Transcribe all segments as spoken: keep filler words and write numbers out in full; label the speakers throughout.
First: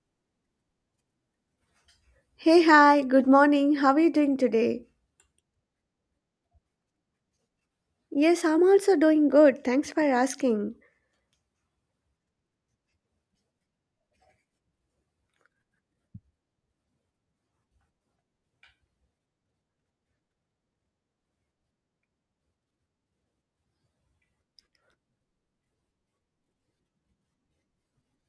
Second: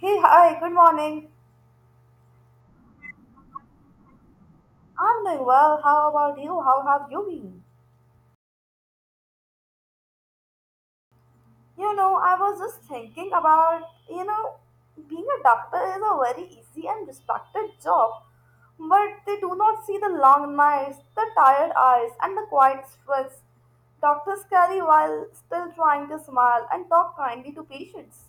Speaker 1: Hey, hi, good morning.
Speaker 2: Hey, hi, good morning. How are you doing today?
Speaker 1: I'm doing well. How about you? How have you been?
Speaker 2: Yes, I'm also doing good. Thanks for asking.
Speaker 1: You know, I was just thinking about, you know, being a doctor is a very easy and respected job, but they do not see the long nights, the tired eyes, and the quiet stress doctors carry while still trying to smile and talk kindly to patients.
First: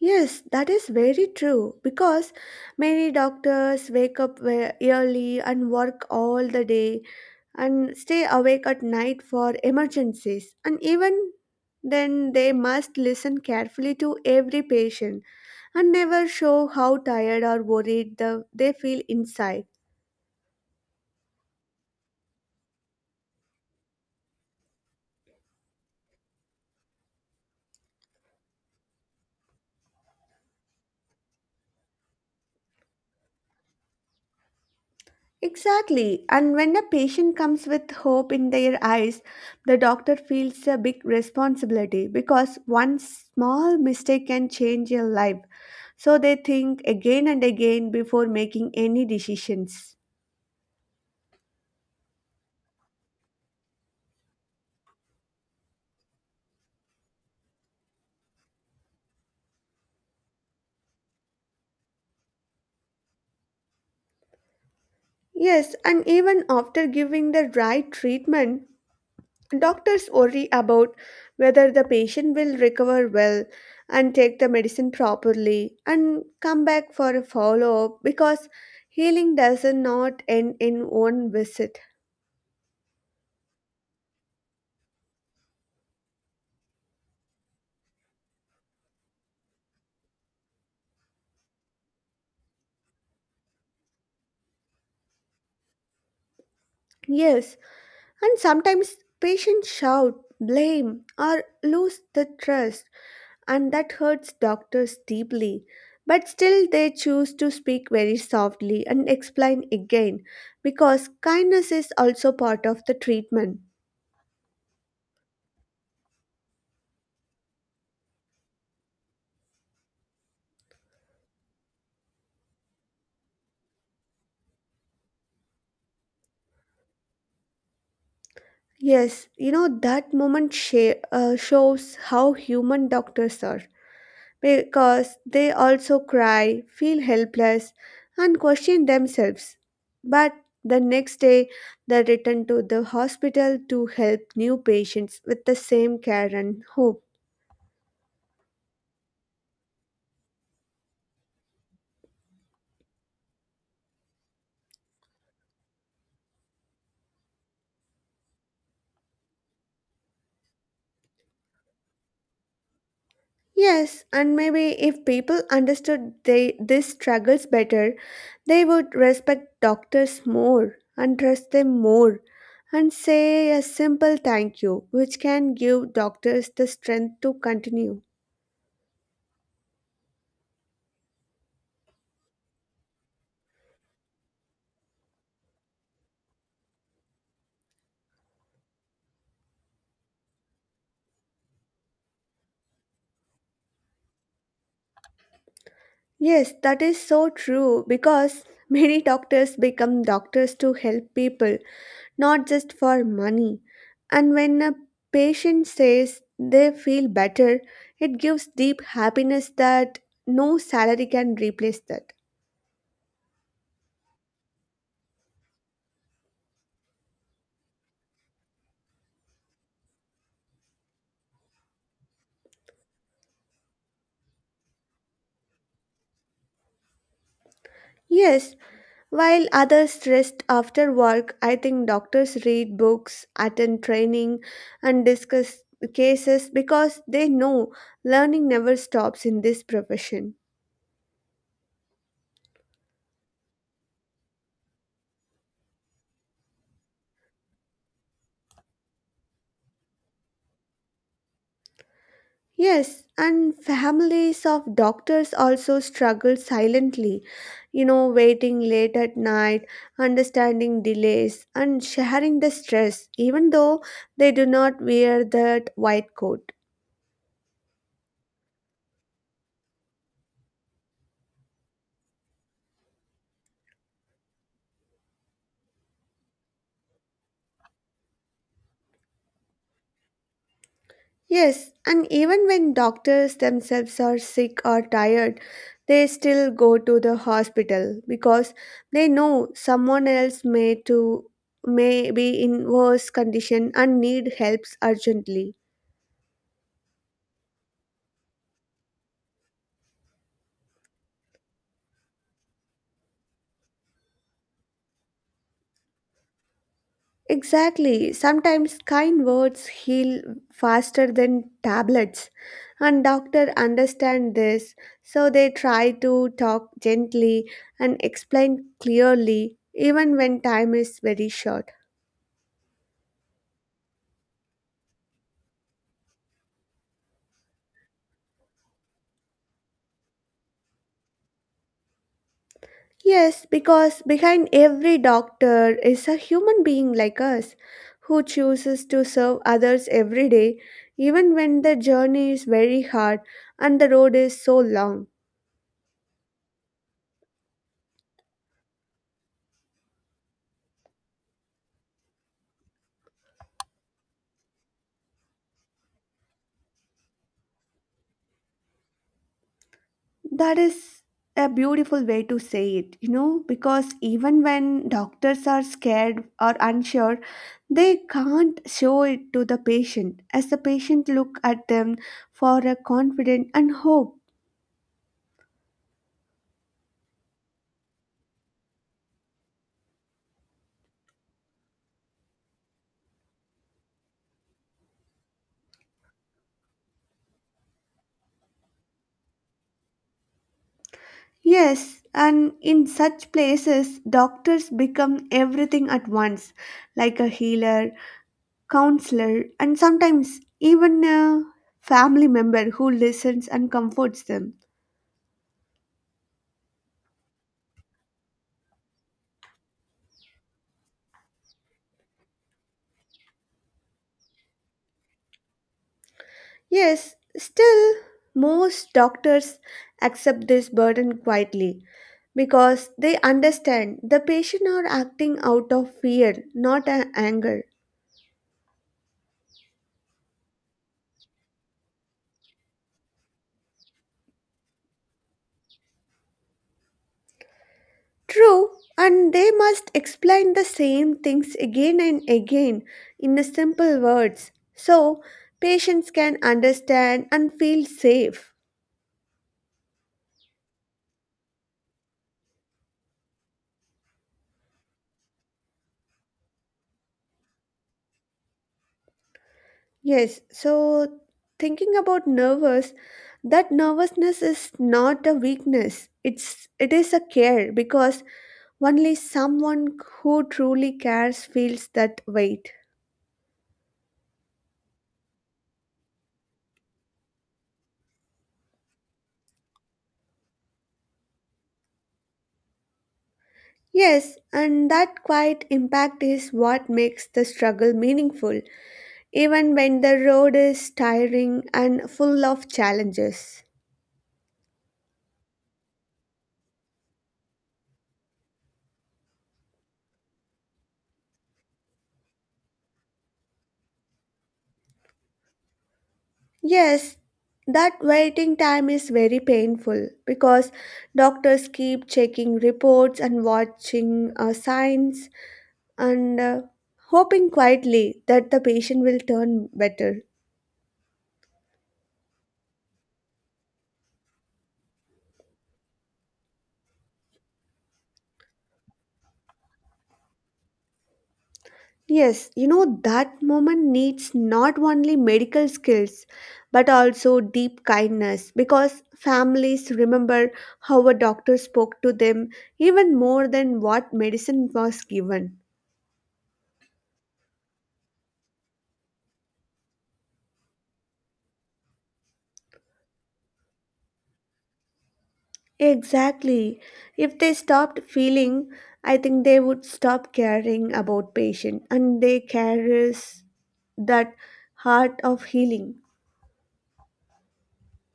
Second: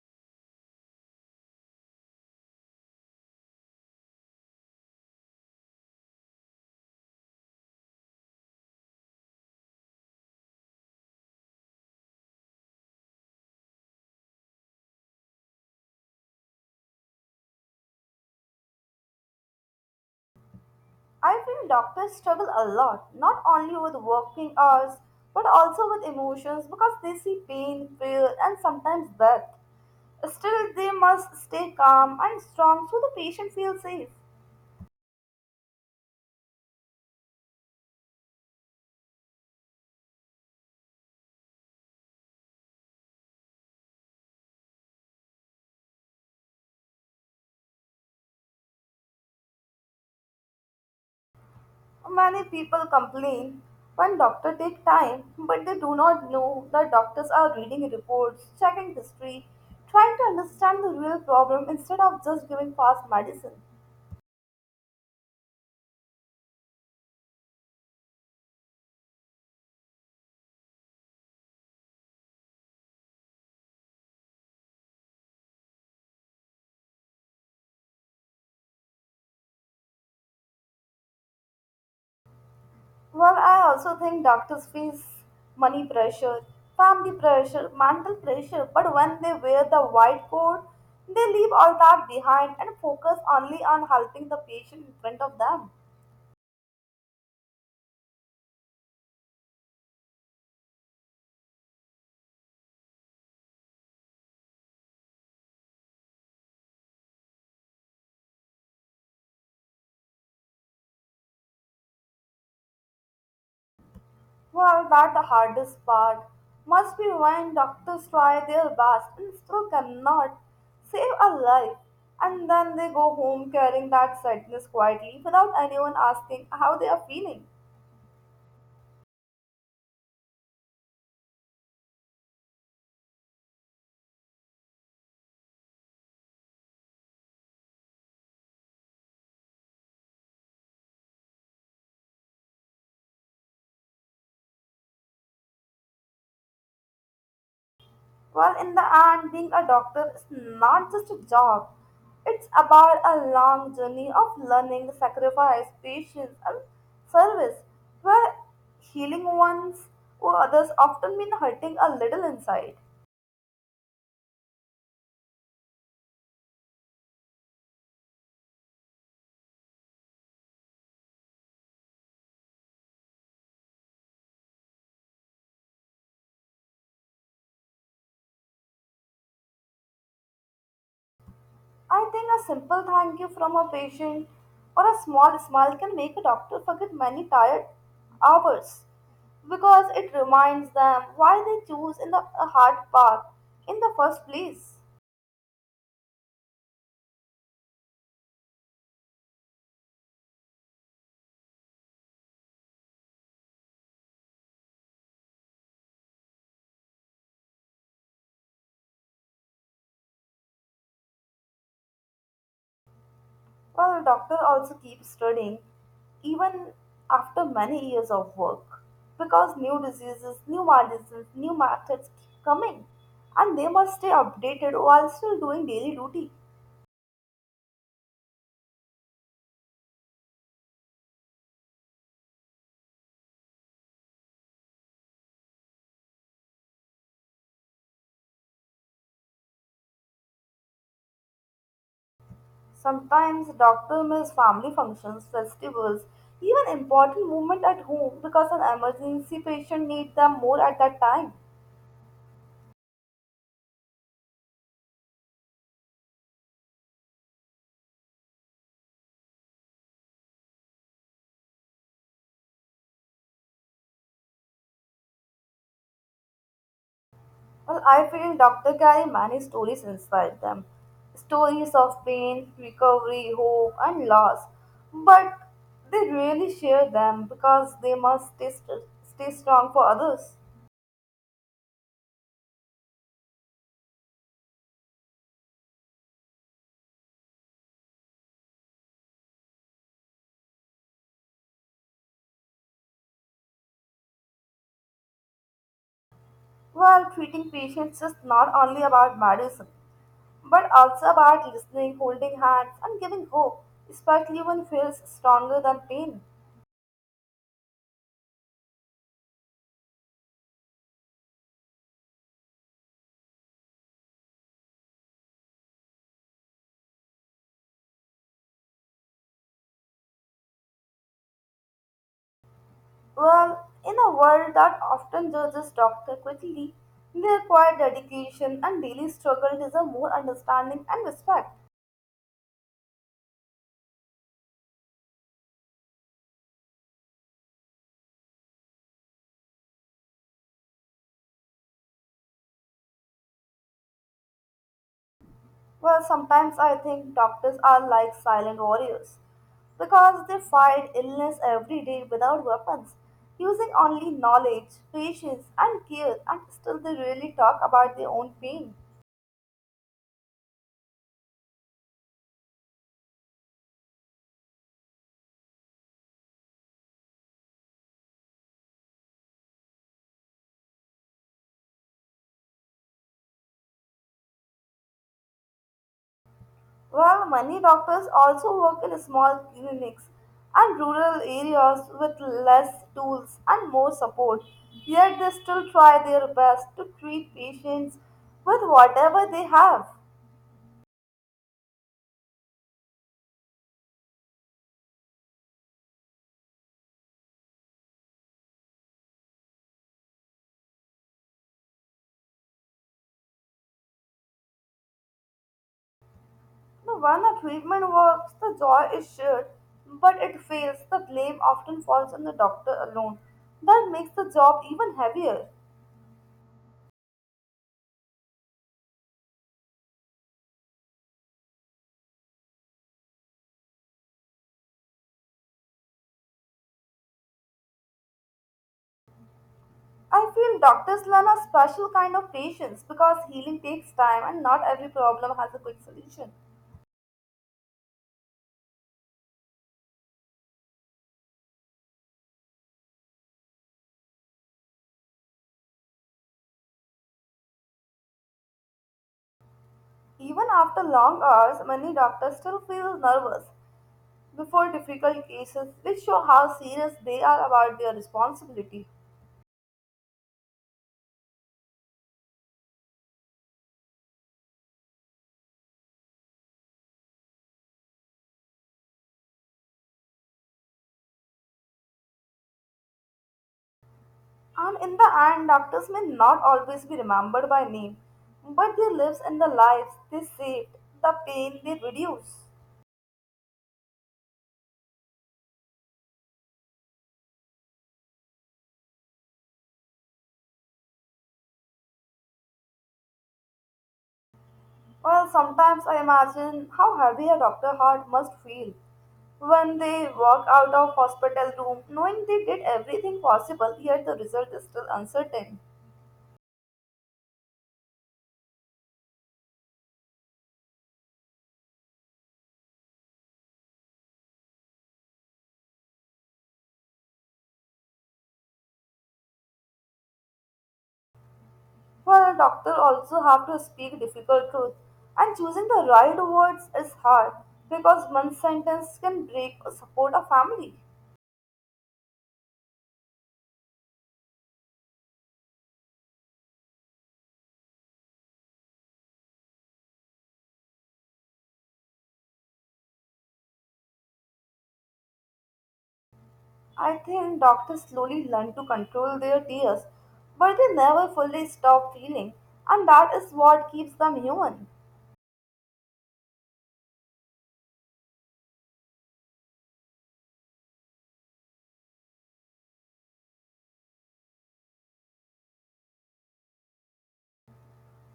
Speaker 2: Yes, that is very true because many doctors wake up ve- early and work all the day and stay awake at night for emergencies. And even then, they must listen carefully to every patient and never show how tired or worried the, they feel inside.
Speaker 1: I feel doctors struggle a lot, not only with working hours, but also with emotions because they see pain, fear, and sometimes death. Still, they must stay calm and strong so the patient feels safe.
Speaker 2: Exactly. And when a patient comes with hope in their eyes, the doctor feels a big responsibility because one small mistake can change your life. So they think again and again before making any decisions.
Speaker 1: Many people complain when doctors take time, but they do not know that doctors are reading reports, checking history, trying to understand the real problem instead of just giving fast medicine.
Speaker 2: Yes, and even after giving the right treatment, doctors worry about whether the patient will recover well and take the medicine properly and come back for a follow up because healing does not end in one visit.
Speaker 1: Well, I also think doctors face money pressure, family pressure, mental pressure, but when they wear the white coat, they leave all that behind and focus only on helping the patient in front of them.
Speaker 2: Yes, and sometimes patients shout, blame, or lose the trust, and that hurts doctors deeply. But still, they choose to speak very softly and explain again because kindness is also part of the treatment.
Speaker 1: Well, that's the hardest part must be when doctors try their best and still cannot save a life, and then they go home carrying that sadness quietly without anyone asking how they are feeling.
Speaker 2: Yes, you know, that moment sha- uh, shows how human doctors are because they also cry, feel helpless, and question themselves. But the next day, they return to the hospital to help new patients with the same care and hope.
Speaker 1: Well, in the end, being a doctor is not just a job, it's about a long journey of learning, sacrifice, patience, and service, where healing ones or others often mean hurting a little inside.
Speaker 2: Yes, and maybe if people understood they, these struggles better, they would respect doctors more and trust them more and say a simple thank you, which can give doctors the strength to continue.
Speaker 1: I think a simple thank you from a patient or a small smile can make a doctor forget many tired hours because it reminds them why they choose in the a hard path in the first place.
Speaker 2: Yes, that is so true because many doctors become doctors to help people not just for money. And when a patient says they feel better, it gives deep happiness that no salary can replace that.
Speaker 1: Well, doctor also keeps studying even after many years of work because new diseases, new medicines, new methods keep coming and they must stay updated while still doing daily duty.
Speaker 2: Yes, while others rest after work, I think doctors read books, attend training, and discuss cases because they know learning never stops in this profession.
Speaker 1: Sometimes doctor miss family functions, festivals, even important movement at home because an emergency patient need them more at that time.
Speaker 2: Yes, and families of doctors also struggle silently, you know, waiting late at night, understanding delays, and sharing the stress, even though they do not wear that white coat.
Speaker 1: Well, I feel doctor carry many stories inside them. Stories of pain, recovery, hope and loss. But they rarely share them because they must stay, st- stay strong for others.
Speaker 2: Yes, and even when doctors themselves are sick or tired, they still go to the hospital because they know someone else may to may be in worse condition and need helps urgently.
Speaker 1: Well, treating patients is not only about medicine, but also about listening, holding hands, and giving hope, especially when fear is stronger than pain.
Speaker 2: Exactly. Sometimes kind words heal faster than tablets. And doctor understand this, so they try to talk gently and explain clearly even when time is very short.
Speaker 1: Well, in a world that often judges doctors quickly, their quiet dedication and daily struggle deserve more understanding and respect.
Speaker 2: Yes, because behind every doctor is a human being like us who chooses to serve others every day even when the journey is very hard and the road is so long.
Speaker 1: Well, sometimes I think doctors are like silent warriors because they fight illness every day without weapons, using only knowledge, patience, and care, and still they really talk about their own pain.
Speaker 2: That is a beautiful way to say it, you know, because even when doctors are scared or unsure, they can't show it to the patient as the patient look at them for a confident and hope.
Speaker 1: Well, many doctors also work in small clinics and rural areas with less tools and more support, yet they still try their best to treat patients with whatever they have.
Speaker 2: Yes, and in such places doctors become everything at once, like a healer, counselor, and sometimes even a family member who listens and comforts them.
Speaker 1: No, when a treatment works, the joy is shared, but it fails, the blame often falls on the doctor alone. That makes the job even heavier.
Speaker 2: Yes, still, most doctors accept this burden quietly because they understand the patient are acting out of fear, not a- anger.
Speaker 1: I feel doctors learn a special kind of patience because healing takes time and not every problem has a quick solution.
Speaker 2: True, and they must explain the same things again and again in the simple words so patients can understand and feel safe.
Speaker 1: Even after long hours, many doctors still feel nervous before difficult cases, which show how serious they are about their responsibility.
Speaker 2: Yes, so thinking about nervous, that nervousness is not a weakness. It's it is a care because only someone who truly cares feels that weight.
Speaker 1: And in the end, doctors may not always be remembered by name, but their lives and the lives they saved, the pain they reduce.
Speaker 2: Yes, and that quiet impact is what makes the struggle meaningful, even when the road is tiring and full of challenges.
Speaker 1: Well, sometimes I imagine how heavy a doctor heart must feel when they walk out of hospital room knowing they did everything possible yet the result is still uncertain.
Speaker 2: Yes, that waiting time is very painful because doctors keep checking reports and watching uh, signs and uh, hoping quietly that the patient will turn better.
Speaker 1: Well, doctors also have to speak difficult truth and choosing the right words is hard because one sentence can break or support a family.
Speaker 2: Yes, you know that moment needs not only medical skills but also deep kindness because families remember how a doctor spoke to them even more than what medicine was given.
Speaker 1: I think doctors slowly learn to control their tears, but they never fully stop feeling, and that is what keeps them human.
Speaker 2: Exactly. If they stopped feeling, I think they would stop caring about patient and they carries that heart of healing.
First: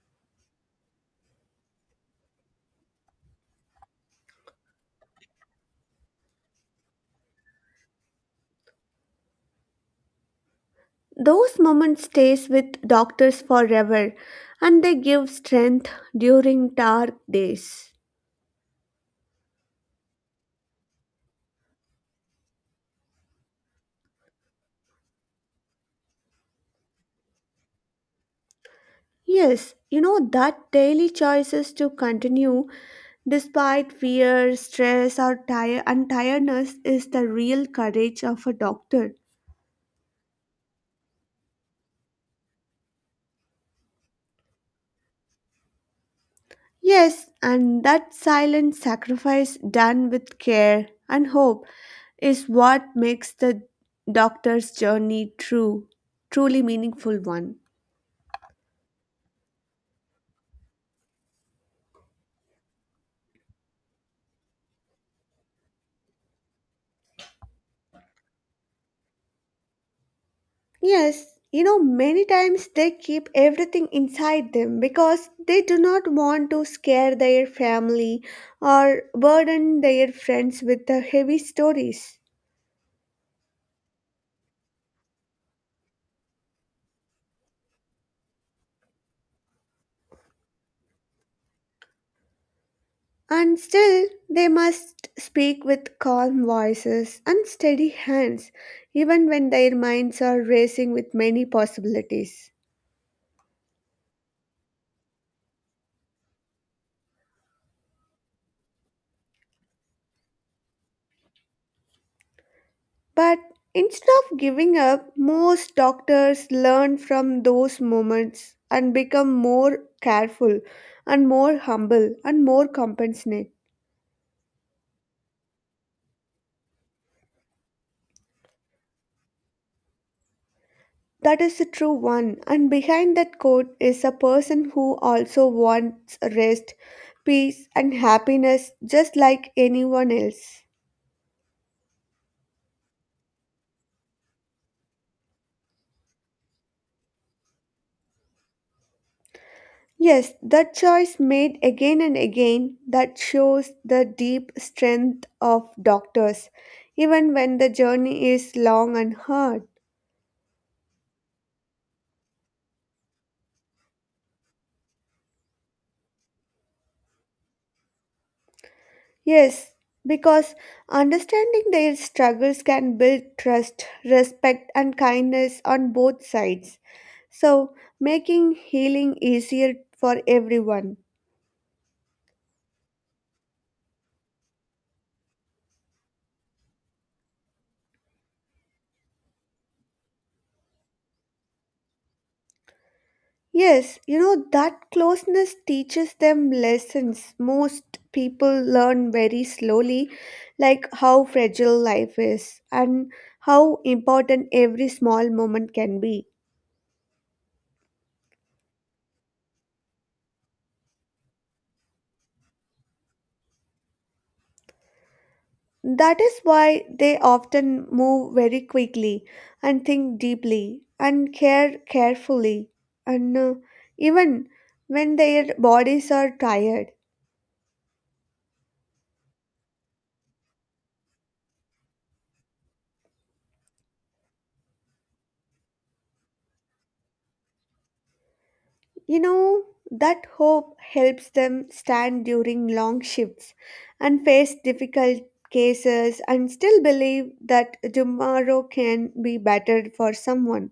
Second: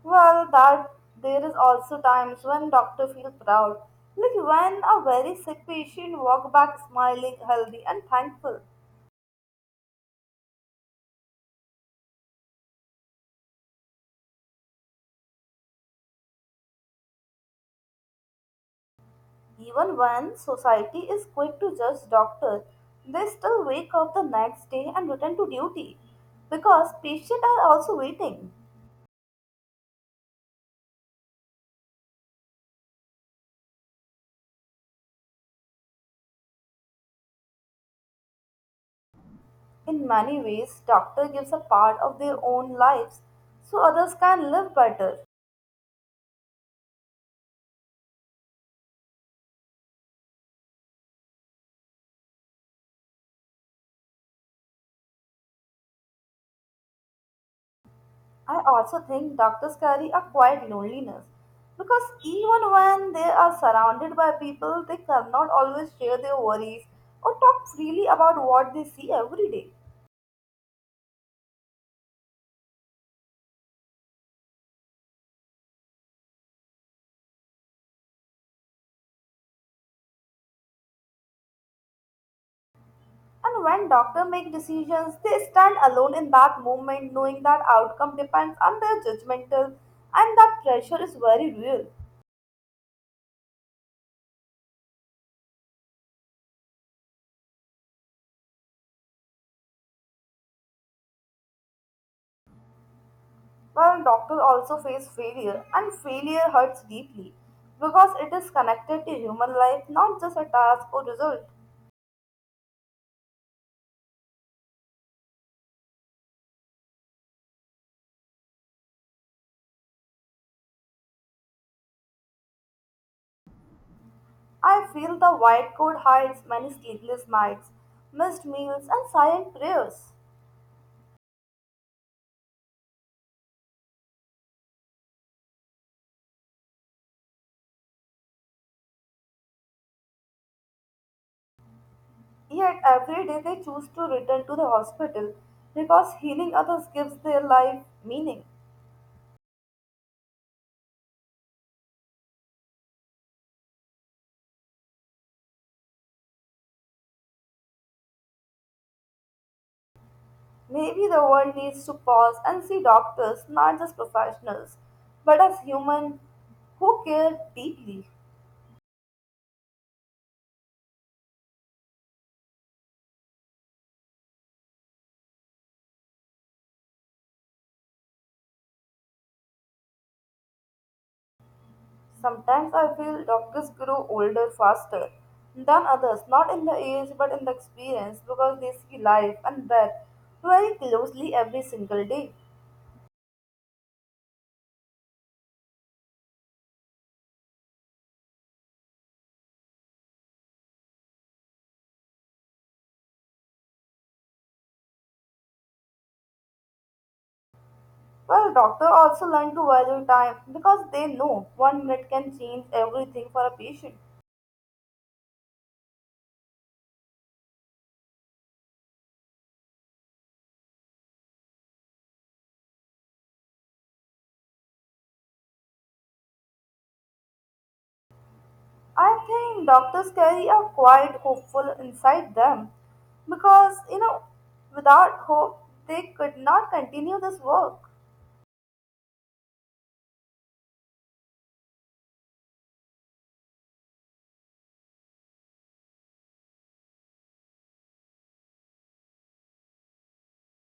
Speaker 1: Well, that there is also times when doctors feel proud, like when a very sick patient walk back smiling, healthy, and thankful.
Speaker 2: Those moments stays with doctors forever and they give strength during dark days.
Speaker 1: Even when society is quick to judge doctors, they still wake up the next day and return to duty because patients are also waiting.
Speaker 2: Yes, you know that daily choices to continue despite fear, stress or tire and tiredness is the real courage of a doctor.
Speaker 1: In many ways, doctor gives a part of their own lives so others can live better.
Speaker 2: Yes, and that silent sacrifice done with care and hope is what makes the doctor's journey true, truly meaningful one.
Speaker 1: I also think doctors carry a quiet loneliness because even when they are surrounded by people, they cannot always share their worries or talk freely about what they see every day.
Speaker 2: Yes, you know, many times they keep everything inside them because they do not want to scare their family or burden their friends with the heavy stories.
Speaker 1: And when doctors make decisions, they stand alone in that moment knowing that outcome depends on their judgmental and that pressure is very real.
Speaker 2: And still, they must speak with calm voices and steady hands, even when their minds are racing with many possibilities.
Speaker 1: Well, doctors also face failure, and failure hurts deeply because it is connected to human life, not just a task or result.
Speaker 2: But instead of giving up, most doctors learn from those moments and become more careful and more humble and more compassionate.
Speaker 1: I feel the white coat hides many sleepless nights, missed meals, and silent prayers.
Speaker 2: That is the true one, and behind that quote is a person who also wants rest, peace, and happiness just like anyone else.
Speaker 1: Yet every day they choose to return to the hospital because healing others gives their life meaning.
Speaker 2: Yes, that choice made again and again that shows the deep strength of doctors, even when the journey is long and hard.
Speaker 1: Maybe the world needs to pause and see doctors not just professionals, but as human who care deeply.
Speaker 2: Yes, because understanding their struggles can build trust, respect, and kindness on both sides, so making healing easier for everyone.
Speaker 1: Sometimes I feel doctors grow older faster than others, not in the age but in the experience, because they see life and death very closely every single day.
Speaker 2: Yes, you know, that closeness teaches them lessons most people learn very slowly, like how fragile life is and how important every small moment can be.
Speaker 1: Well, doctors also learn to value time because they know one minute can change everything for a patient.
Speaker 2: That is why they often move very quickly and think deeply and care carefully, and uh, even when their bodies are tired.
Speaker 1: I think doctors carry a quiet hopeful inside them because you know, without hope, they could not continue this work.
Speaker 2: You know, that hope helps them stand during long shifts and face difficult cases and still believe that tomorrow can be better for someone.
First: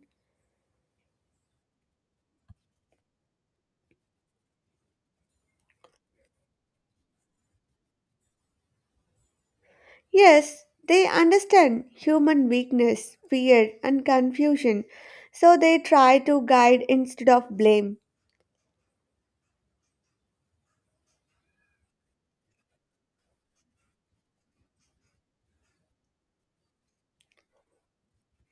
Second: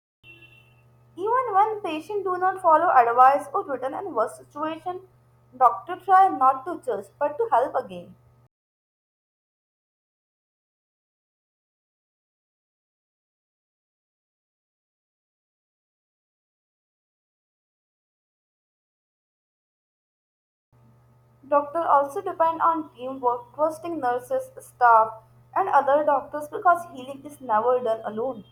Speaker 1: Even when patients do not follow advice or written in worse situation, doctor try not to judge but to help again.
Speaker 2: Yes, they understand human weakness, fear, and confusion, so they try to guide instead of blame.
Speaker 1: Doctor also depend on teamwork, trusting nurses, staff, and other doctors because healing is never done alone.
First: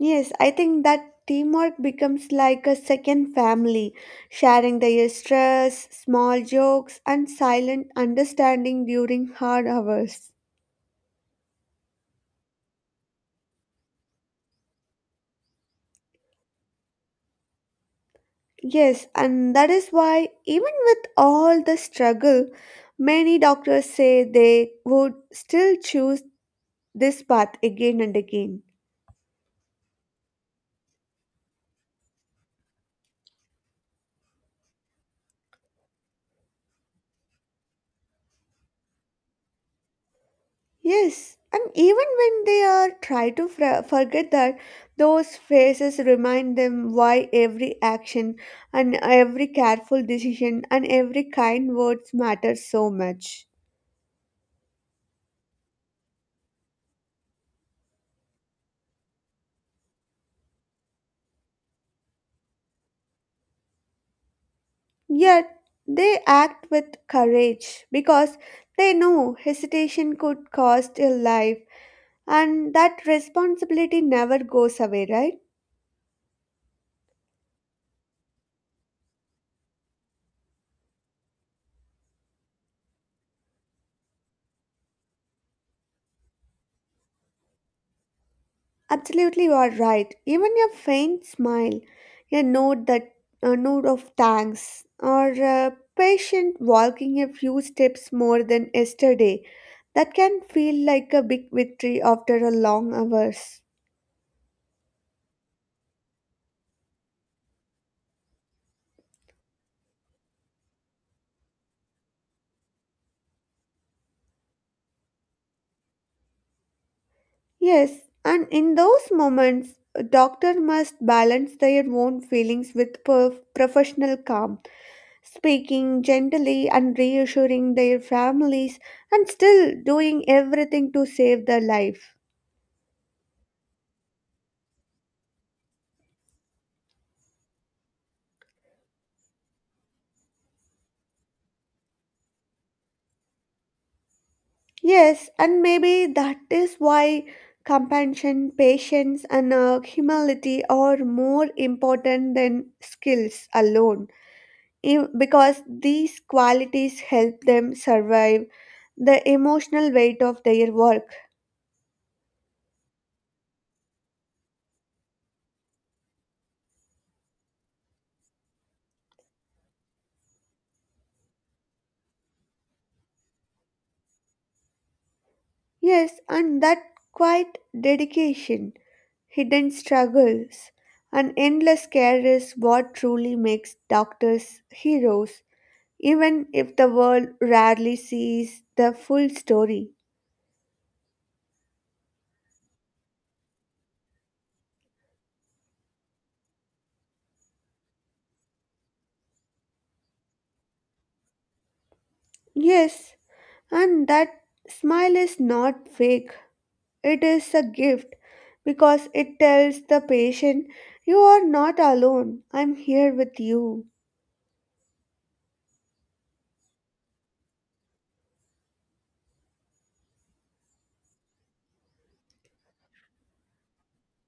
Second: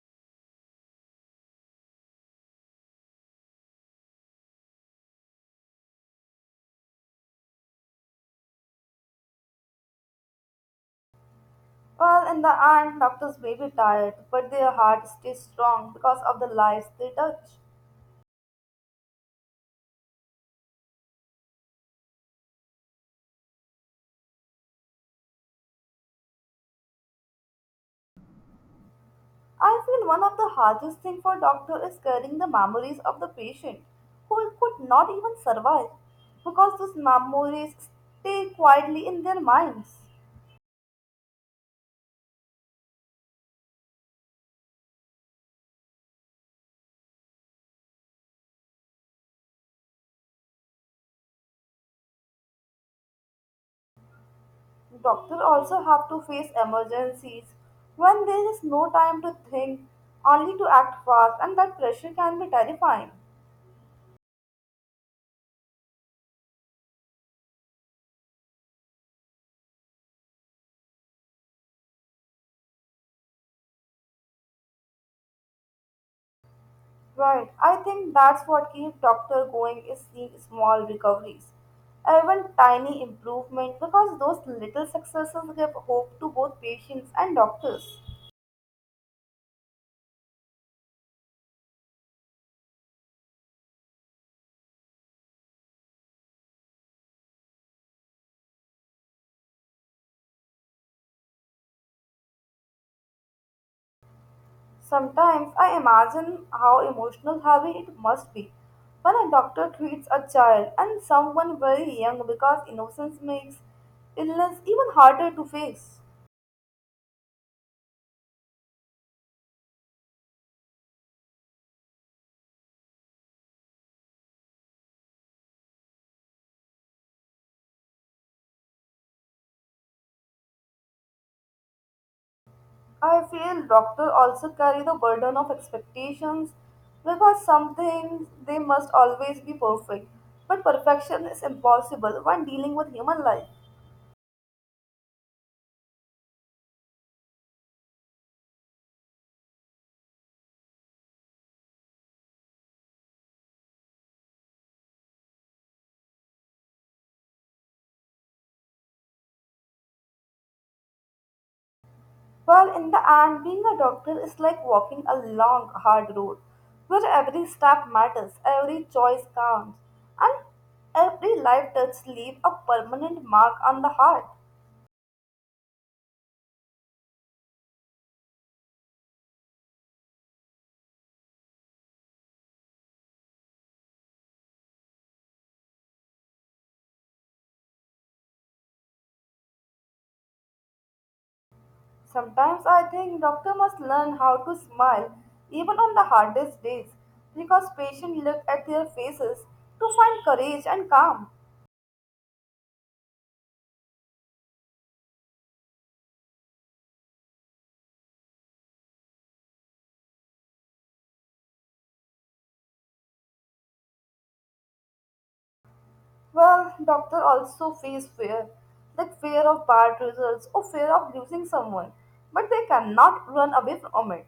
Speaker 2: Yes, I think that teamwork becomes like a second family, sharing their stress, small jokes, and silent understanding during hard hours.
Speaker 1: Well, in the end, doctors may be tired, but their heart stays strong because of the lives they touch.
Speaker 2: Yes, and that is why, even with all the struggle, many doctors say they would still choose this path again and again.
Speaker 1: I feel one of the hardest things for doctor is carrying the memories of the patient who could not even survive because those memories stay quietly in their minds.
Speaker 2: Yes, and even when they are try to fr- forget that, those phrases remind them why every action and every careful decision and every kind words matter so much.
Speaker 1: Doctors also have to face emergencies when there is no time to think, only to act fast, and that pressure can be terrifying.
Speaker 2: Yet they act with courage because they know hesitation could cost a life, and that responsibility never goes away, right?
Speaker 1: Right. I think that's what keeps doctor going is seeing small recoveries. Even tiny improvement because those little successes give hope to both patients and doctors.
Speaker 2: Absolutely, you are right. Even a faint smile, a note that a note of thanks, or a patient walking a few steps more than yesterday, that can feel like a big victory after a long hours.
Speaker 1: Sometimes I imagine how emotional heavy it must be when a doctor treats a child and someone very young because innocence makes illness even harder to face.
Speaker 2: Yes, and in those moments, a doctor must balance their own feelings with perf- professional calm, speaking gently and reassuring their families, and still doing everything to save their life.
Speaker 1: I feel doctors also carry the burden of expectations because something they must always be perfect. But perfection is impossible when dealing with human life.
Speaker 2: Yes, and maybe that is why compassion, patience, and uh, humility are more important than skills alone. Im- Because these qualities help them survive the emotional weight of their work.
Speaker 1: Well, in the end, being a doctor is like walking a long, hard road where every step matters, every choice counts, and every life touch leave a permanent mark on the heart.
Speaker 2: Yes, and that quiet dedication, hidden struggles, and endless care is what truly makes doctors heroes, even if the world rarely sees the full story.
Speaker 1: Sometimes I think doctor must learn how to smile even on the hardest days because patients look at their faces to find courage and calm.
Speaker 2: Yes, and that smile is not fake. It is a gift because it tells the patient, you are not alone, I'm here with you.
Speaker 1: Well, doctor also face fear, like fear of bad results or fear of losing someone, but they cannot run away from it.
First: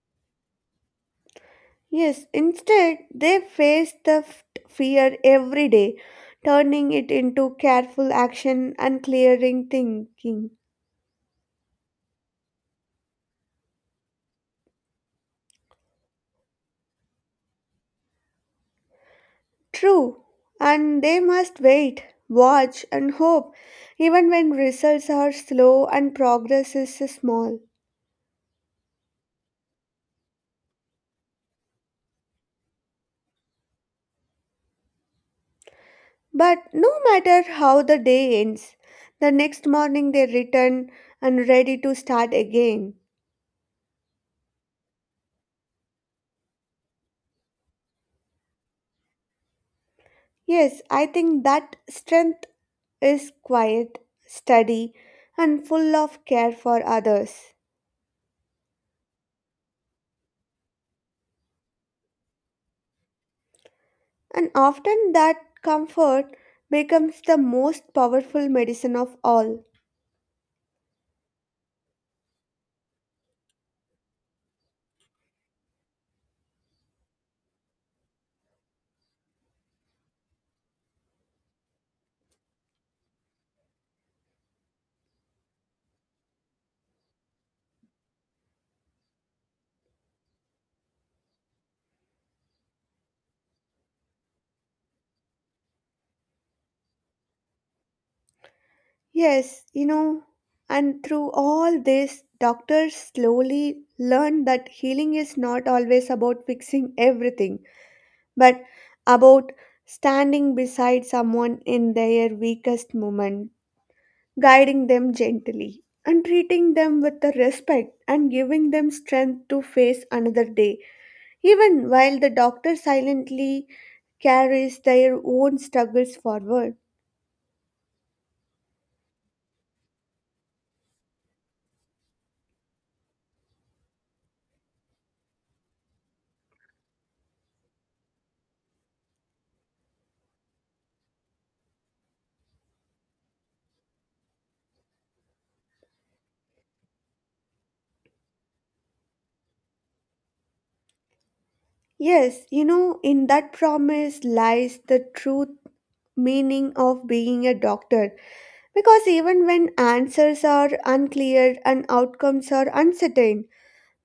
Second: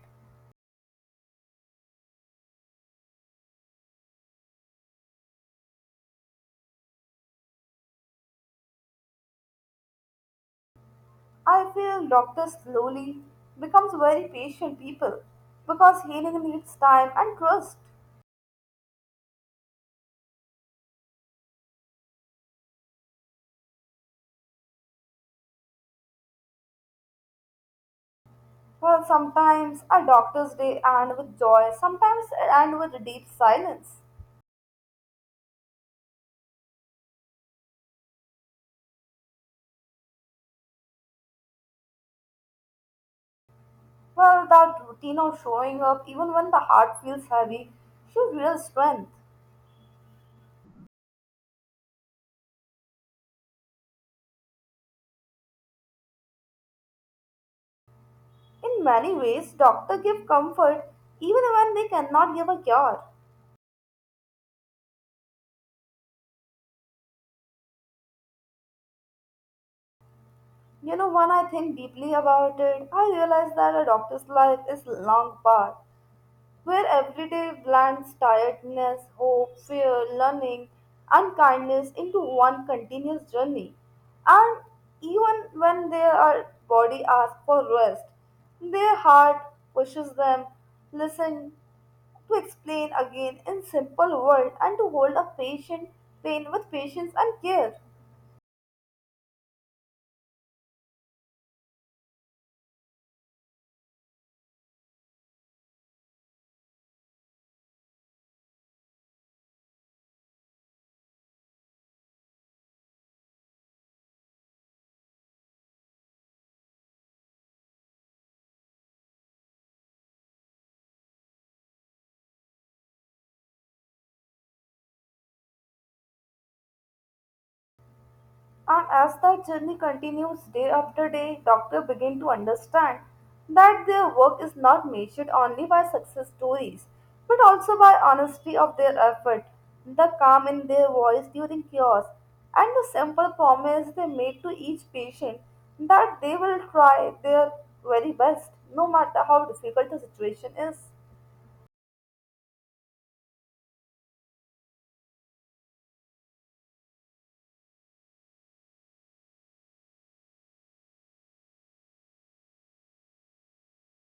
Speaker 2: Yes, instead, they face the f- fear every day, turning it into careful action and clearing thinking.
Speaker 1: I feel doctors slowly becomes very patient people because healing needs time and trust.
Speaker 2: True, and they must wait, watch, and hope, even when results are slow and progress is small.
Speaker 1: Well, sometimes a doctor's day end with joy, sometimes it end with deep silence.
Speaker 2: But no matter how the day ends, the next morning they return and ready to start again.
Speaker 1: Well, that routine of showing up, even when the heart feels heavy, shows real strength.
Speaker 2: Yes, I think that strength is quiet, steady, and full of care for others.
Speaker 1: In many ways, doctors give comfort even when they cannot give a cure.
Speaker 2: And often that comfort becomes the most powerful medicine of all.
Speaker 1: You know, when I think deeply about it, I realize that a doctor's life is long path, where everyday blends tiredness, hope, fear, learning, and kindness into one continuous journey. And even when their body asks for rest, their heart pushes them, listen to explain again in simple words, and to hold a patient pain with patience and care.
Speaker 2: Yes, you know, and through all this, doctors slowly learn that healing is not always about fixing everything but about standing beside someone in their weakest moment, guiding them gently, and treating them with the respect and giving them strength to face another day, even while the doctor silently carries their own struggles forward.
Speaker 1: And as that journey continues day after day, doctors begin to understand that their work is not measured only by success stories, but also by honesty of their effort, the calm in their voice during cures, and the simple promise they made to each patient that they will try their very best, no matter how difficult the situation is.
Speaker 2: Yes, you know, in that promise lies the truth meaning of being a doctor because even when answers are unclear and outcomes are uncertain,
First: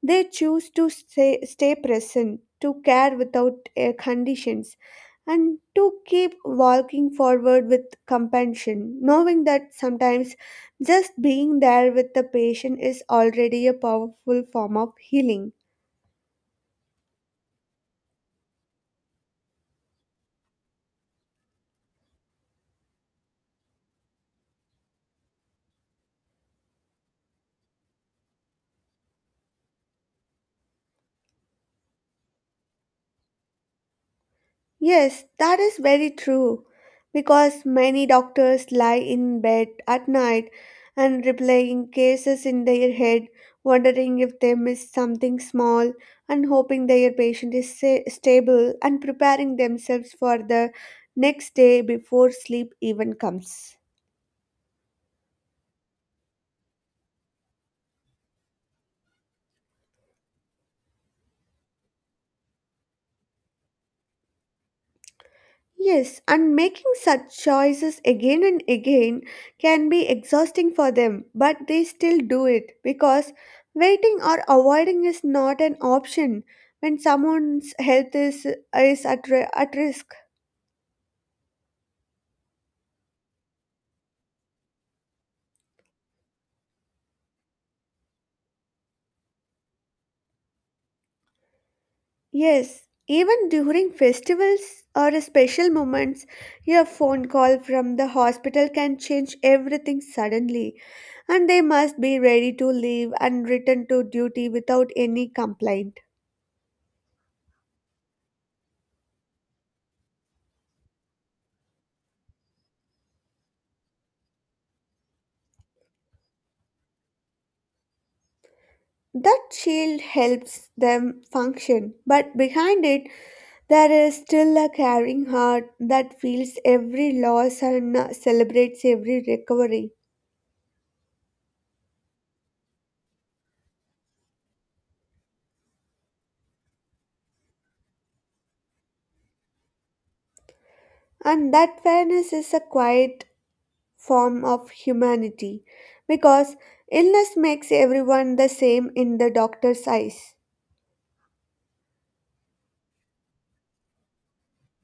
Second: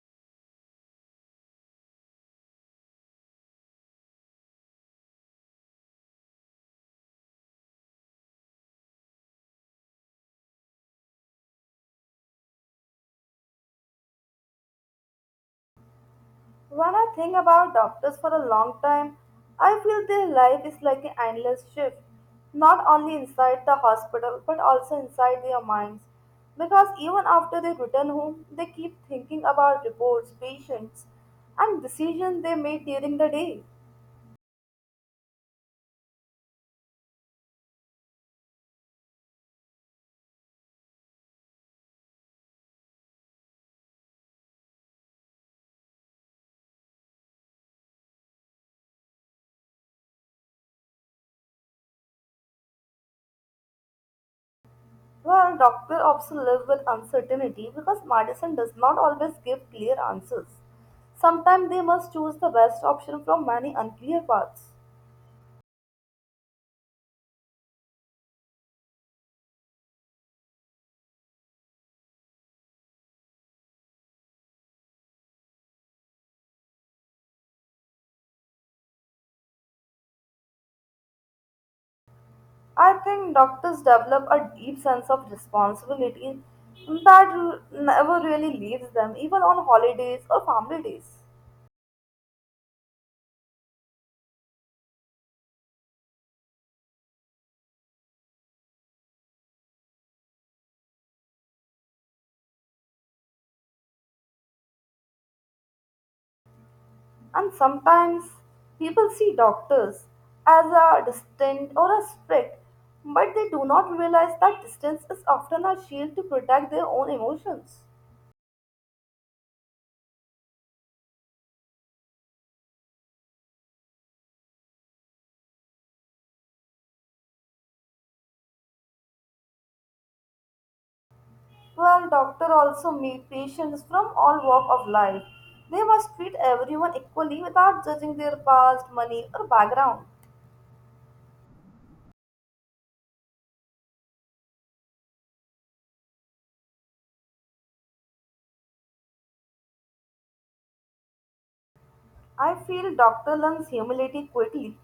Speaker 2: they choose to stay, stay present, to care without uh, conditions, and to keep walking forward with compassion, knowing that sometimes just being there with the patient is already a powerful form of healing.
Speaker 1: When I think about doctors for a long time, I feel their life is like an endless shift, not only inside the hospital but also inside their minds. Because even after they return home, they keep thinking about reports, patients, and decisions they made during the day.
Speaker 2: Yes, that is very true. Because many doctors lie in bed at night and replaying cases in their head, wondering if they missed something small and hoping their patient is sa- stable and preparing themselves for the next day before sleep even comes.
Speaker 1: Well, doctors also live with uncertainty because medicine does not always give clear answers. Sometimes they must choose the best option from many unclear paths.
Speaker 2: Yes, and making such choices again and again can be exhausting for them, but they still do it because waiting or avoiding is not an option when someone's health is, is at, ri- at risk.
Speaker 1: I think doctors develop a deep sense of responsibility that r- never really leaves them, even on holidays or family days.
Speaker 2: Yes, even during festivals or special moments, your phone call from the hospital can change everything suddenly, and they must be ready to leave and return to duty without any complaint.
Speaker 1: And sometimes people see doctors as a distant or a strict, but they do not realize that distance is often a shield to protect their own emotions.
Speaker 2: That shield helps them function, but behind it, there is still a caring heart that feels every loss and uh, celebrates every recovery.
Speaker 1: Well, doctors also meet patients from all walk of life. They must treat everyone equally without judging their past, money, or background.
Speaker 2: And that fairness is a quiet form of humanity because illness makes everyone the same in the doctor's eyes.
Speaker 1: I feel doctor Lung's humility quickly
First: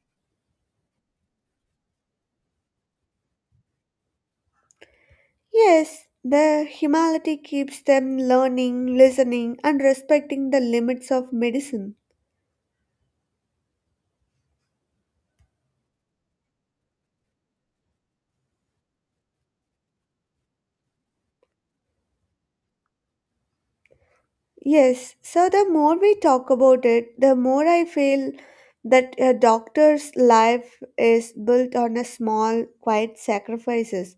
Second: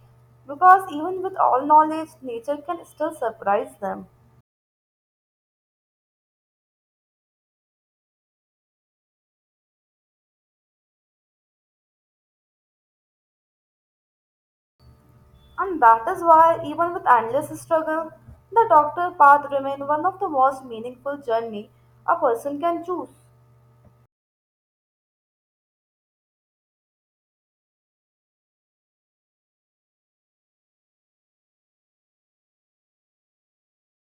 Speaker 1: because even with all knowledge, nature can still surprise them.
Speaker 2: Yes, the humanity keeps them learning, listening, and respecting the limits of medicine.
Speaker 1: And that is why, even with endless struggle, the doctor path remains one of the most meaningful journey a person can choose.
Speaker 2: Yes, so the more we talk about it, the more I feel that a doctor's life is built on a small, quiet sacrifices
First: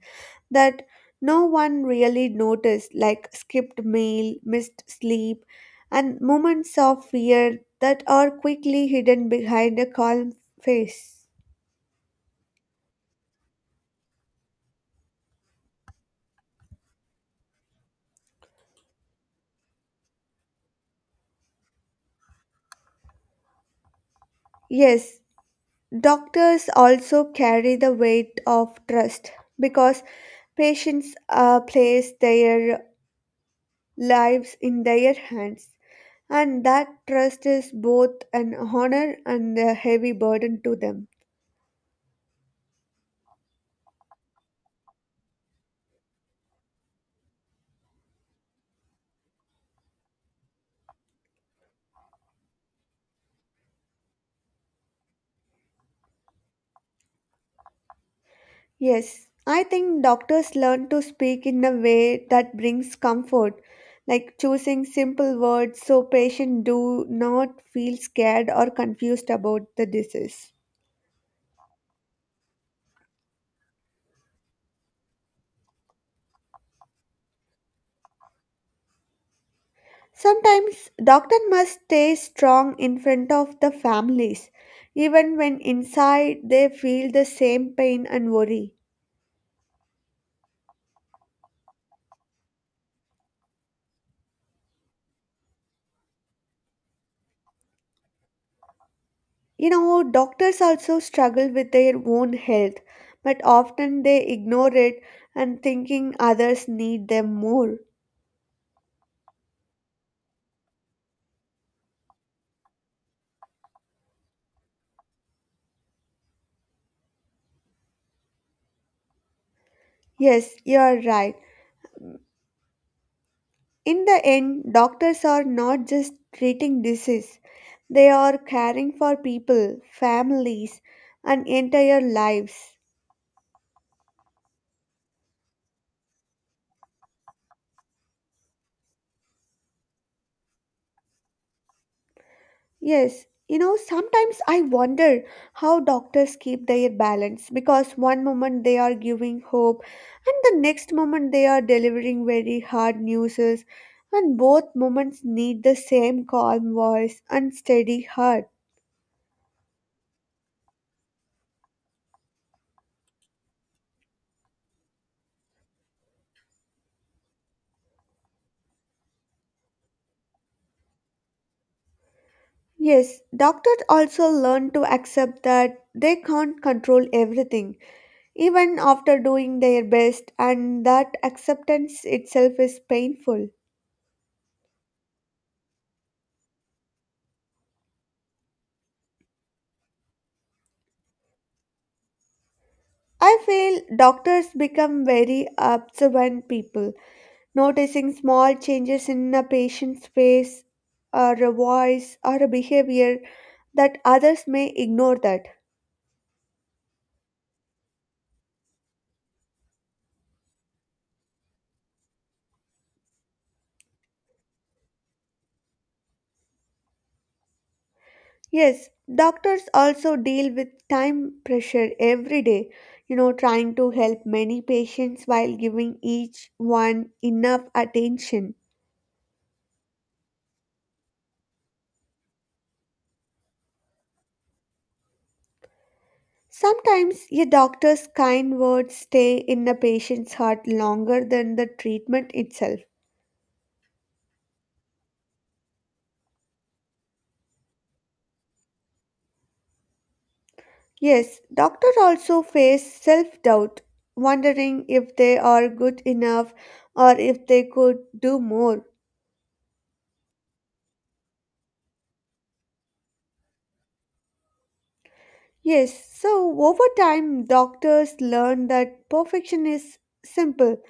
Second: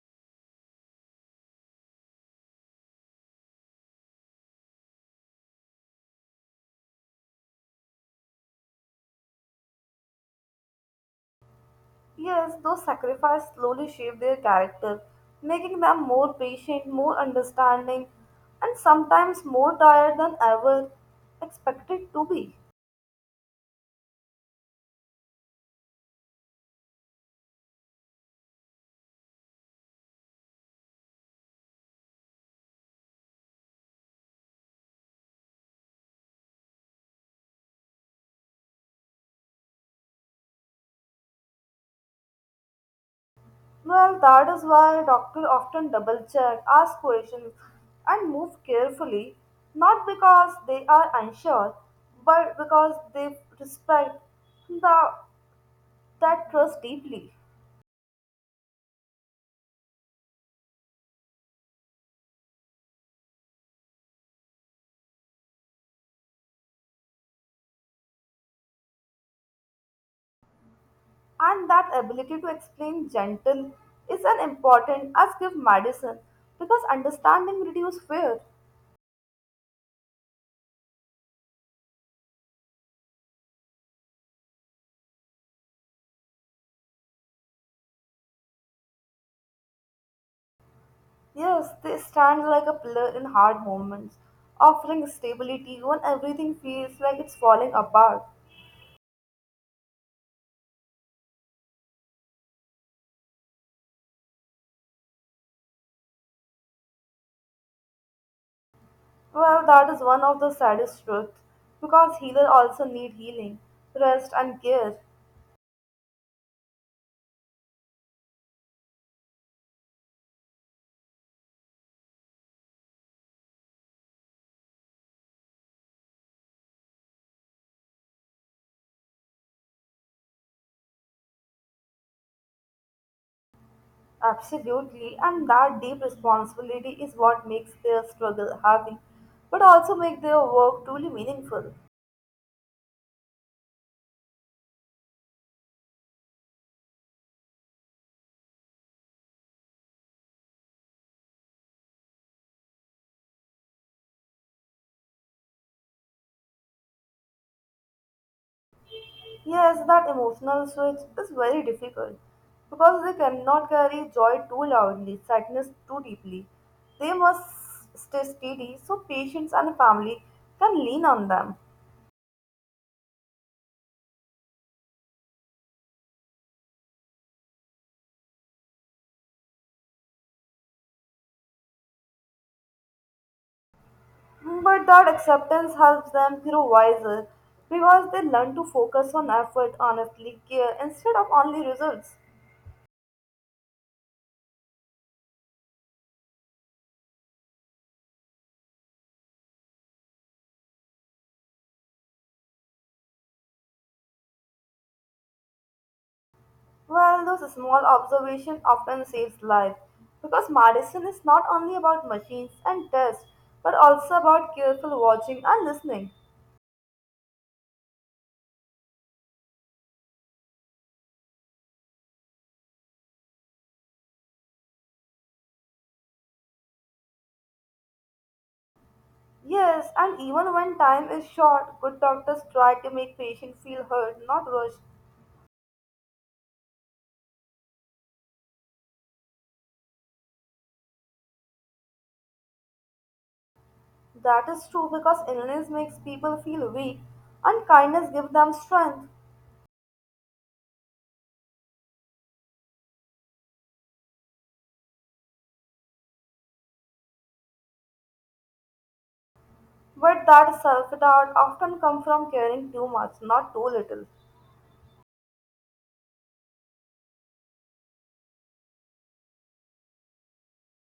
Speaker 2: that no one really noticed, like skipped meal, missed sleep, and moments of fear that are quickly hidden behind a calm face.
Speaker 1: Yes, those sacrifices slowly shape their character, making them more patient, more understanding, and sometimes more tired than ever expected to be.
Speaker 2: Yes, doctors also carry the weight of trust because patients uh, place their lives in their hands, and that trust is both an honor and a heavy burden to them.
Speaker 1: Well, that is why doctors often double check, ask questions, and move carefully, not because they are unsure, but because they respect the, that trust deeply.
Speaker 2: Yes, I think doctors learn to speak in a way that brings comfort, like choosing simple words so patients do not feel scared or confused about the disease.
Speaker 1: And that ability to explain gentle is as important as give medicine because understanding reduces fear.
Speaker 2: Sometimes doctor must stay strong in front of the families, even when inside they feel the same pain and worry.
Speaker 1: Yes, they stand like a pillar in hard moments, offering stability when everything feels like it's falling apart.
Speaker 2: You know, doctors also struggle with their own health, but often they ignore it and thinking others need them more.
Speaker 1: Well, that is one of the saddest truths because healers also need healing, rest, and care.
Speaker 2: Yes, you are right. In the end, doctors are not just treating disease, they are caring for people, families, and entire lives.
Speaker 1: Absolutely, and that deep responsibility is what makes their struggle heavy, but also make their work truly meaningful.
Speaker 2: Yes, you know, sometimes I wonder how doctors keep their balance because one moment they are giving hope and the next moment they are delivering very hard news, and both moments need the same calm voice and steady heart.
Speaker 1: Yes, that emotional switch is very difficult because they cannot carry joy too loudly, sadness too deeply. They must stay steady so patients and family can lean on them.
Speaker 2: Yes, doctors also learn to accept that they can't control everything, even after doing their best, and that acceptance itself is painful.
Speaker 1: But that acceptance helps them grow wiser because they learn to focus on effort, honestly, care instead of only results.
Speaker 2: I feel doctors become very observant people, noticing small changes in a patient's face or a voice or a behavior that others may ignore that.
Speaker 1: Well, those small observations often saves life because medicine is not only about machines and tests but also about careful watching and listening.
Speaker 2: Yes, doctors also deal with time pressure every day, you know, trying to help many patients while giving each one enough attention.
Speaker 1: Yes, and even when time is short, good doctors try to make patients feel heard, not rushed.
Speaker 2: Sometimes a doctor's kind words stay in a patient's heart longer than the treatment itself.
Speaker 1: That is true because illness makes people feel weak and kindness gives them strength.
Speaker 2: Yes, doctors also face self doubt, wondering if they are good enough or if they could do more.
Speaker 1: But that self doubt often comes from caring too much, not too little.
Speaker 2: Yes, so over time, doctors learn that perfection is simple,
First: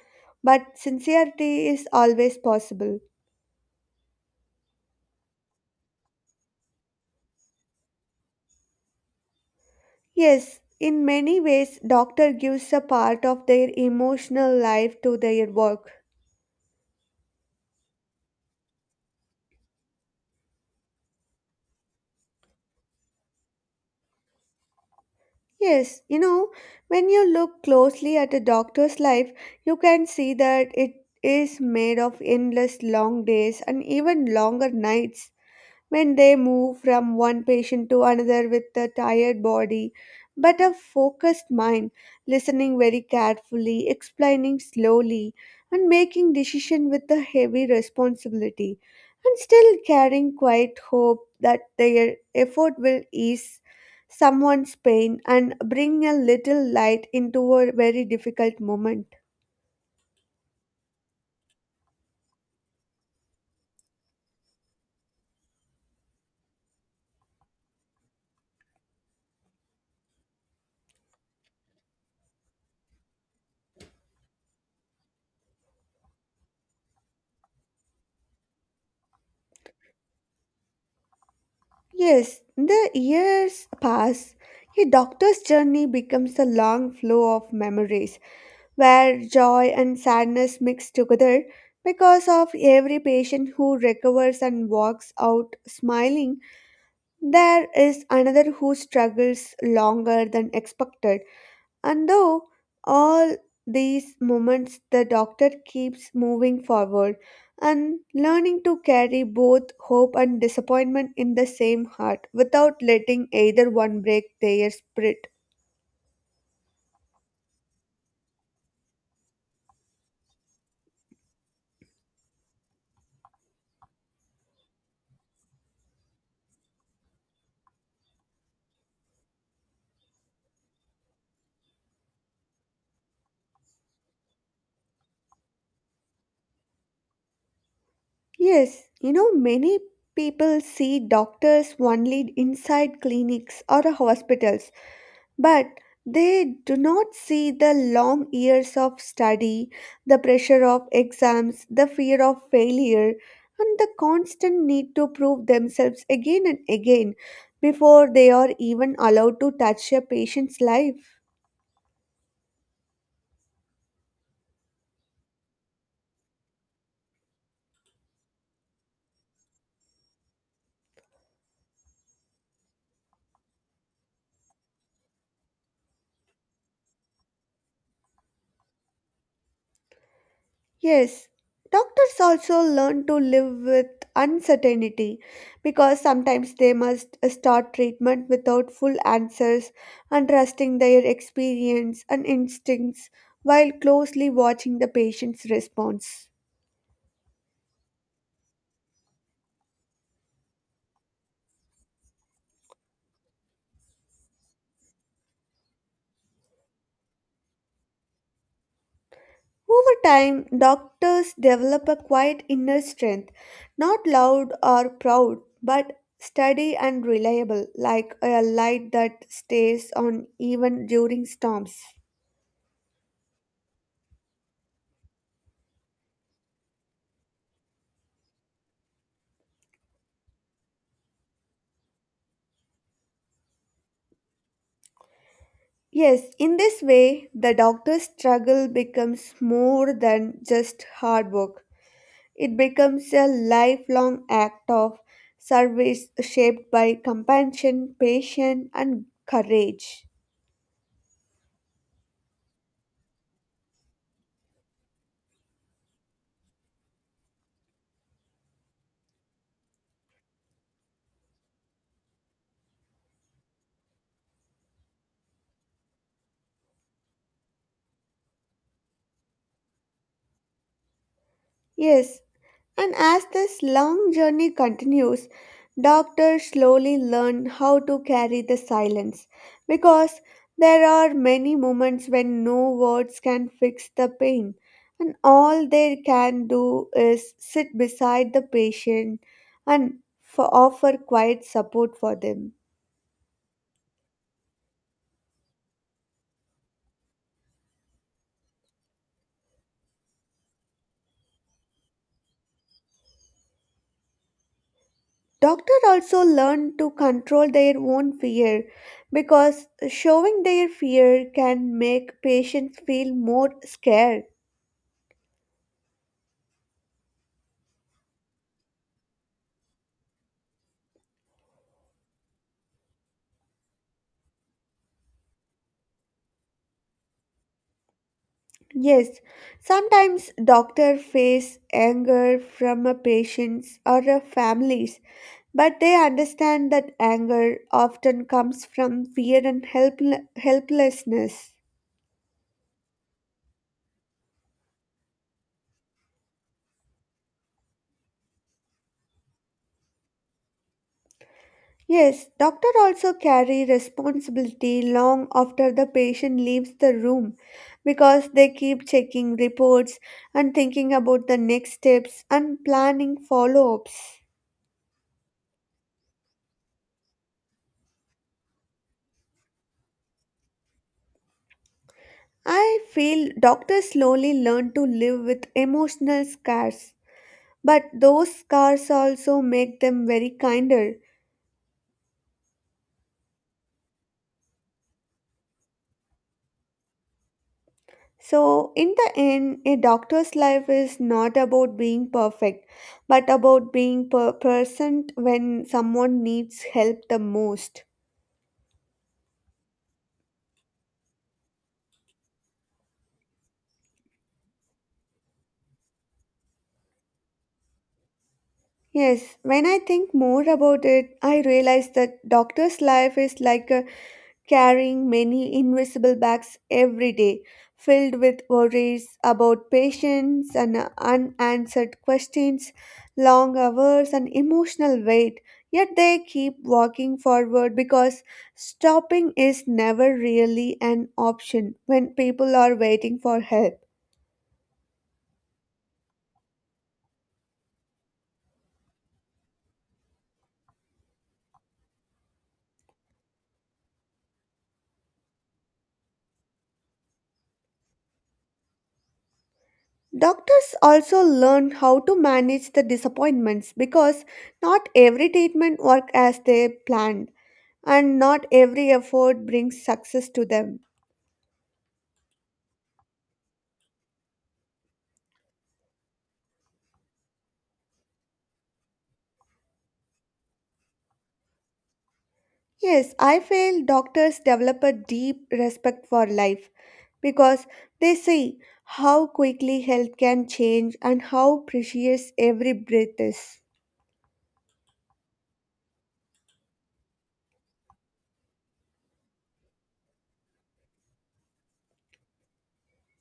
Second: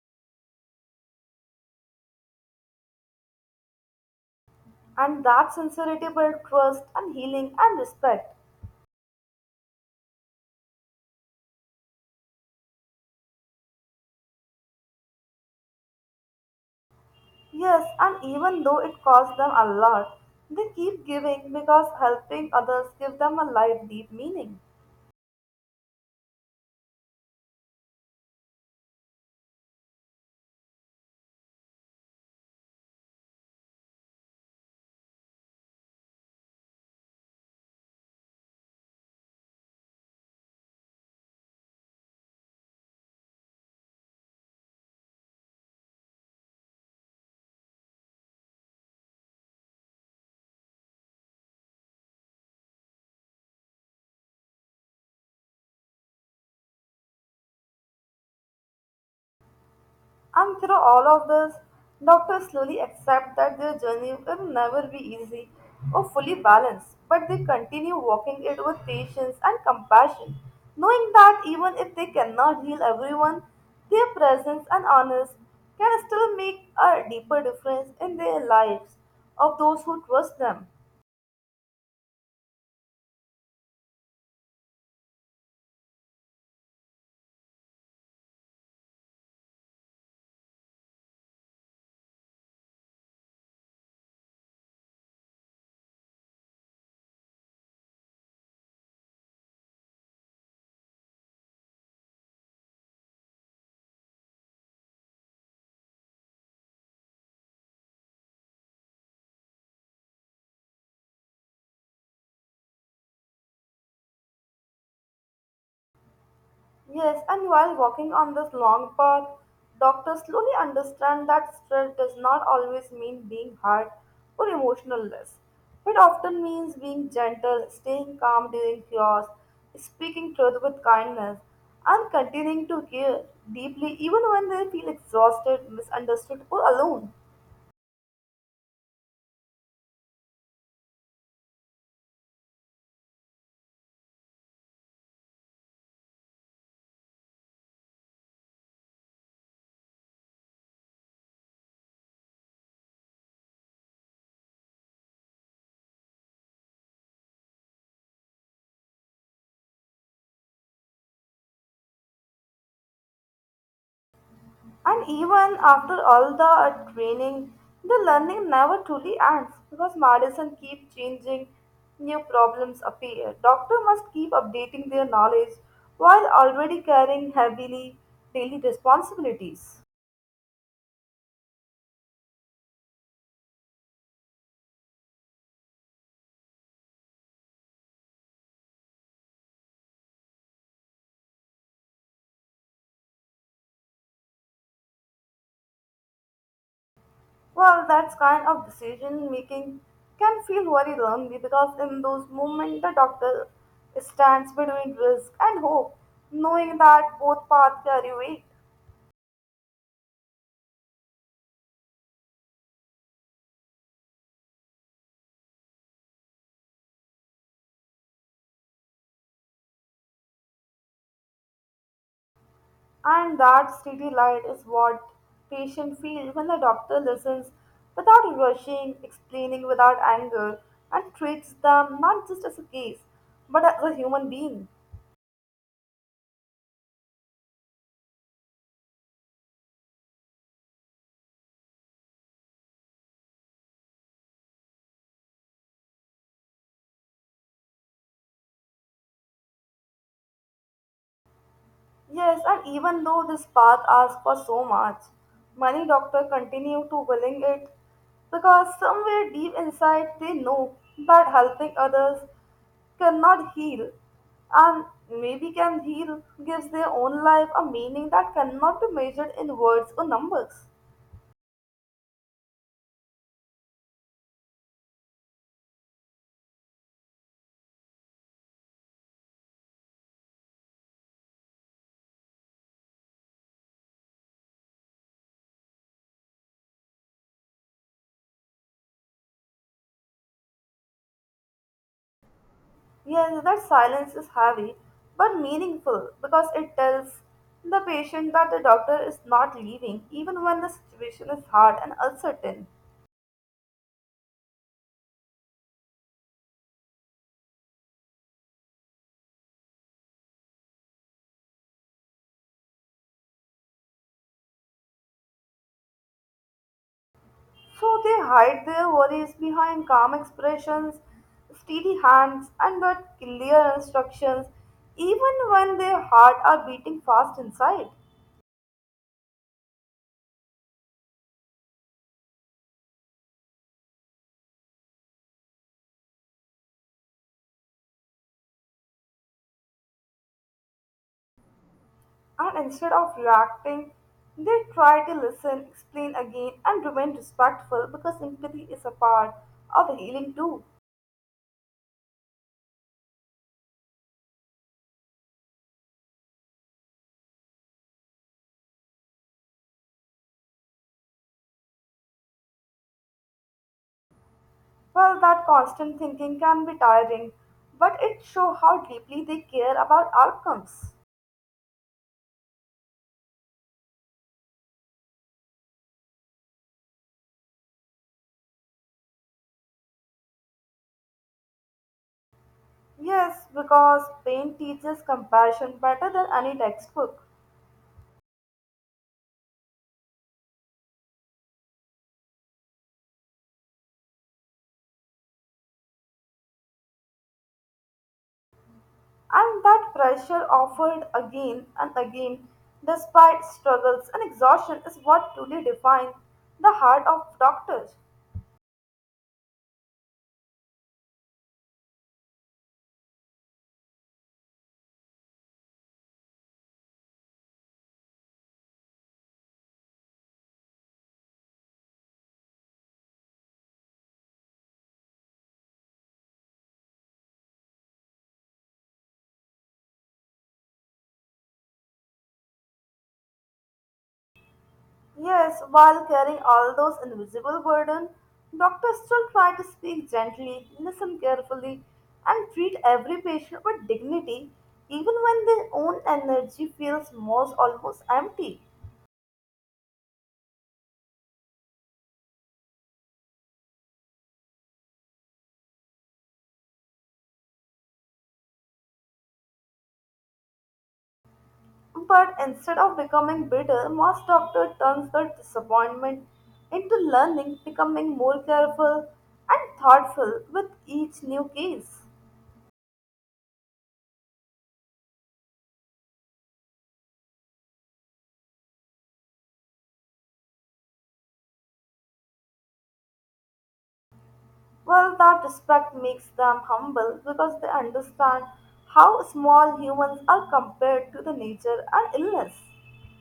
Speaker 2: but sincerity is always possible.
Speaker 1: And that sincerity builds trust and healing and respect.
Speaker 2: Yes, in many ways, doctor gives a part of their emotional life to their work.
Speaker 1: Yes, and even though it costs them a lot, they keep giving because helping others give them a life deep meaning.
Speaker 2: Yes, you know, when you look closely at a doctor's life, you can see that it is made of endless long days and even longer nights when they move from one patient to another with a tired body but a focused mind, listening very carefully, explaining slowly, and making decision with a heavy responsibility, and still carrying quiet hope that their effort will ease someone's pain and bring a little light into a very difficult moment.
Speaker 1: And through all of this, doctors slowly accept that their journey will never be easy or fully balanced, but they continue walking it with patience and compassion, knowing that even if they cannot heal everyone, their presence and honors can still make a deeper difference in the lives of those who trust them.
Speaker 2: Yes, the years pass. A doctor's journey becomes a long flow of memories where joy and sadness mix together. Because of every patient who recovers and walks out smiling, there is another who struggles longer than expected. And though all these moments, the doctor keeps moving forward and learning to carry both hope and disappointment in the same heart without letting either one break their spirit.
Speaker 1: Yes, and while walking on this long path, doctors slowly understand that stress does not always mean being hard or emotionless. It often means being gentle, staying calm during chaos, speaking truth with kindness, and continuing to care deeply even when they feel exhausted, misunderstood, or alone.
Speaker 2: Yes, you know, many people see doctors only inside clinics or hospitals, but they do not see the long years of study, the pressure of exams, the fear of failure, and the constant need to prove themselves again and again before they are even allowed to touch a patient's life.
Speaker 1: And even after all the uh, training, the learning never truly ends because medicine keeps changing, new problems appear. Doctor must keep updating their knowledge while already carrying heavily daily responsibilities.
Speaker 2: Yes, doctors also learn to live with uncertainty because sometimes they must start treatment without full answers and trusting their experience and instincts while closely watching the patient's response.
Speaker 1: Well, that kind of decision making can feel very lonely because in those moments the doctor stands between risk and hope, knowing that both paths carry weight.
Speaker 2: Over time, doctors develop a quiet inner strength, not loud or proud, but steady and reliable, like a light that stays on even during storms.
Speaker 1: And that steady light is what patient feels when the doctor listens without rushing, explaining without anger, and treats them not just as a case, but as a human being.
Speaker 2: Yes, in this way, the doctor's struggle becomes more than just hard work. It becomes a lifelong act of service shaped by compassion, patience, and courage.
Speaker 1: Yes, and even though this path asks for so much, many doctors continue to willing it because somewhere deep inside they know that helping others cannot heal and maybe can heal gives their own life a meaning that cannot be measured in words or numbers.
Speaker 2: Yes, and as this long journey continues, doctors slowly learn how to carry the silence because there are many moments when no words can fix the pain, and all they can do is sit beside the patient and f- offer quiet support for them.
Speaker 1: Yes, that silence is heavy but meaningful because it tells the patient that the doctor is not leaving even when the situation is hard and uncertain.
Speaker 2: Doctors also learn to control their own fear because showing their fear can make patients feel more scared.
Speaker 1: So they hide their worries behind calm expressions, steady hands, and that clear instructions, even when their heart are beating fast inside.
Speaker 2: Yes, sometimes doctor face anger from a patients or a families, but they understand that anger often comes from fear and helpl- helplessness.
Speaker 1: And instead of reacting, they try to listen, explain again, and remain respectful because empathy is a part of healing too.
Speaker 2: Yes, doctor also carry responsibility long after the patient leaves the room because they keep checking reports and thinking about the next steps and planning follow-ups.
Speaker 1: Well, that constant thinking can be tiring, but it shows how deeply they care about outcomes.
Speaker 2: I feel doctors slowly learn to live with emotional scars, but those scars also make them very kinder.
Speaker 1: Yes, because pain teaches compassion better than any textbook.
Speaker 2: So, in the end, a doctor's life is not about being perfect, but about being per- present when someone needs help the most.
Speaker 1: And that pressure offered again and again, despite struggles and exhaustion, is what truly defines the heart of doctors.
Speaker 2: Yes, when I think more about it, I realize that doctor's life is like a carrying many invisible bags every day, filled with worries about patients and unanswered questions, long hours, and emotional weight. Yet they keep walking forward because stopping is never really an option when people are waiting for help.
Speaker 1: Yes, while carrying all those invisible burden, doctors still try to speak gently, listen carefully, and treat every patient with dignity, even when their own energy feels most almost empty.
Speaker 2: Doctors also learn how to manage the disappointments because not every treatment works as they planned and not every effort brings success to them.
Speaker 1: But instead of becoming bitter, most doctor turns their disappointment into learning, becoming more careful and thoughtful with each new case.
Speaker 2: Yes, I feel doctors develop a deep respect for life because they see how quickly health can change and how precious every breath is.
Speaker 1: Well, that respect makes them humble because they understand how small humans are compared to the nature and illness.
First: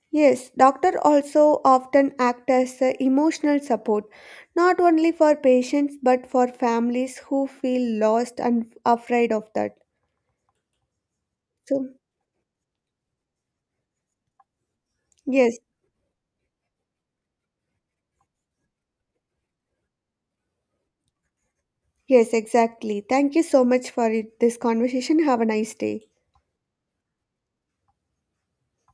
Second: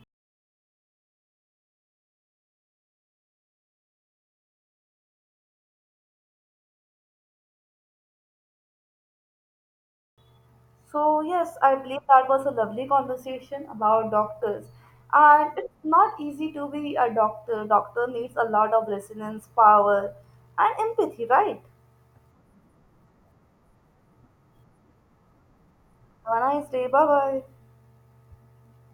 Speaker 2: Yes, doctor also often act as a emotional support not only for patients but for families who feel lost and afraid of that.
Speaker 1: So, yes, I
Speaker 2: So,
Speaker 1: believe that was a lovely conversation about doctors. And
Speaker 2: yes,
Speaker 1: it's not easy to be a doctor. Doctor needs a lot of resilience, power, and empathy, right?
Speaker 2: yes, exactly. Thank you so much for it, this conversation. Have a nice day.
Speaker 1: Have a nice day. Bye bye.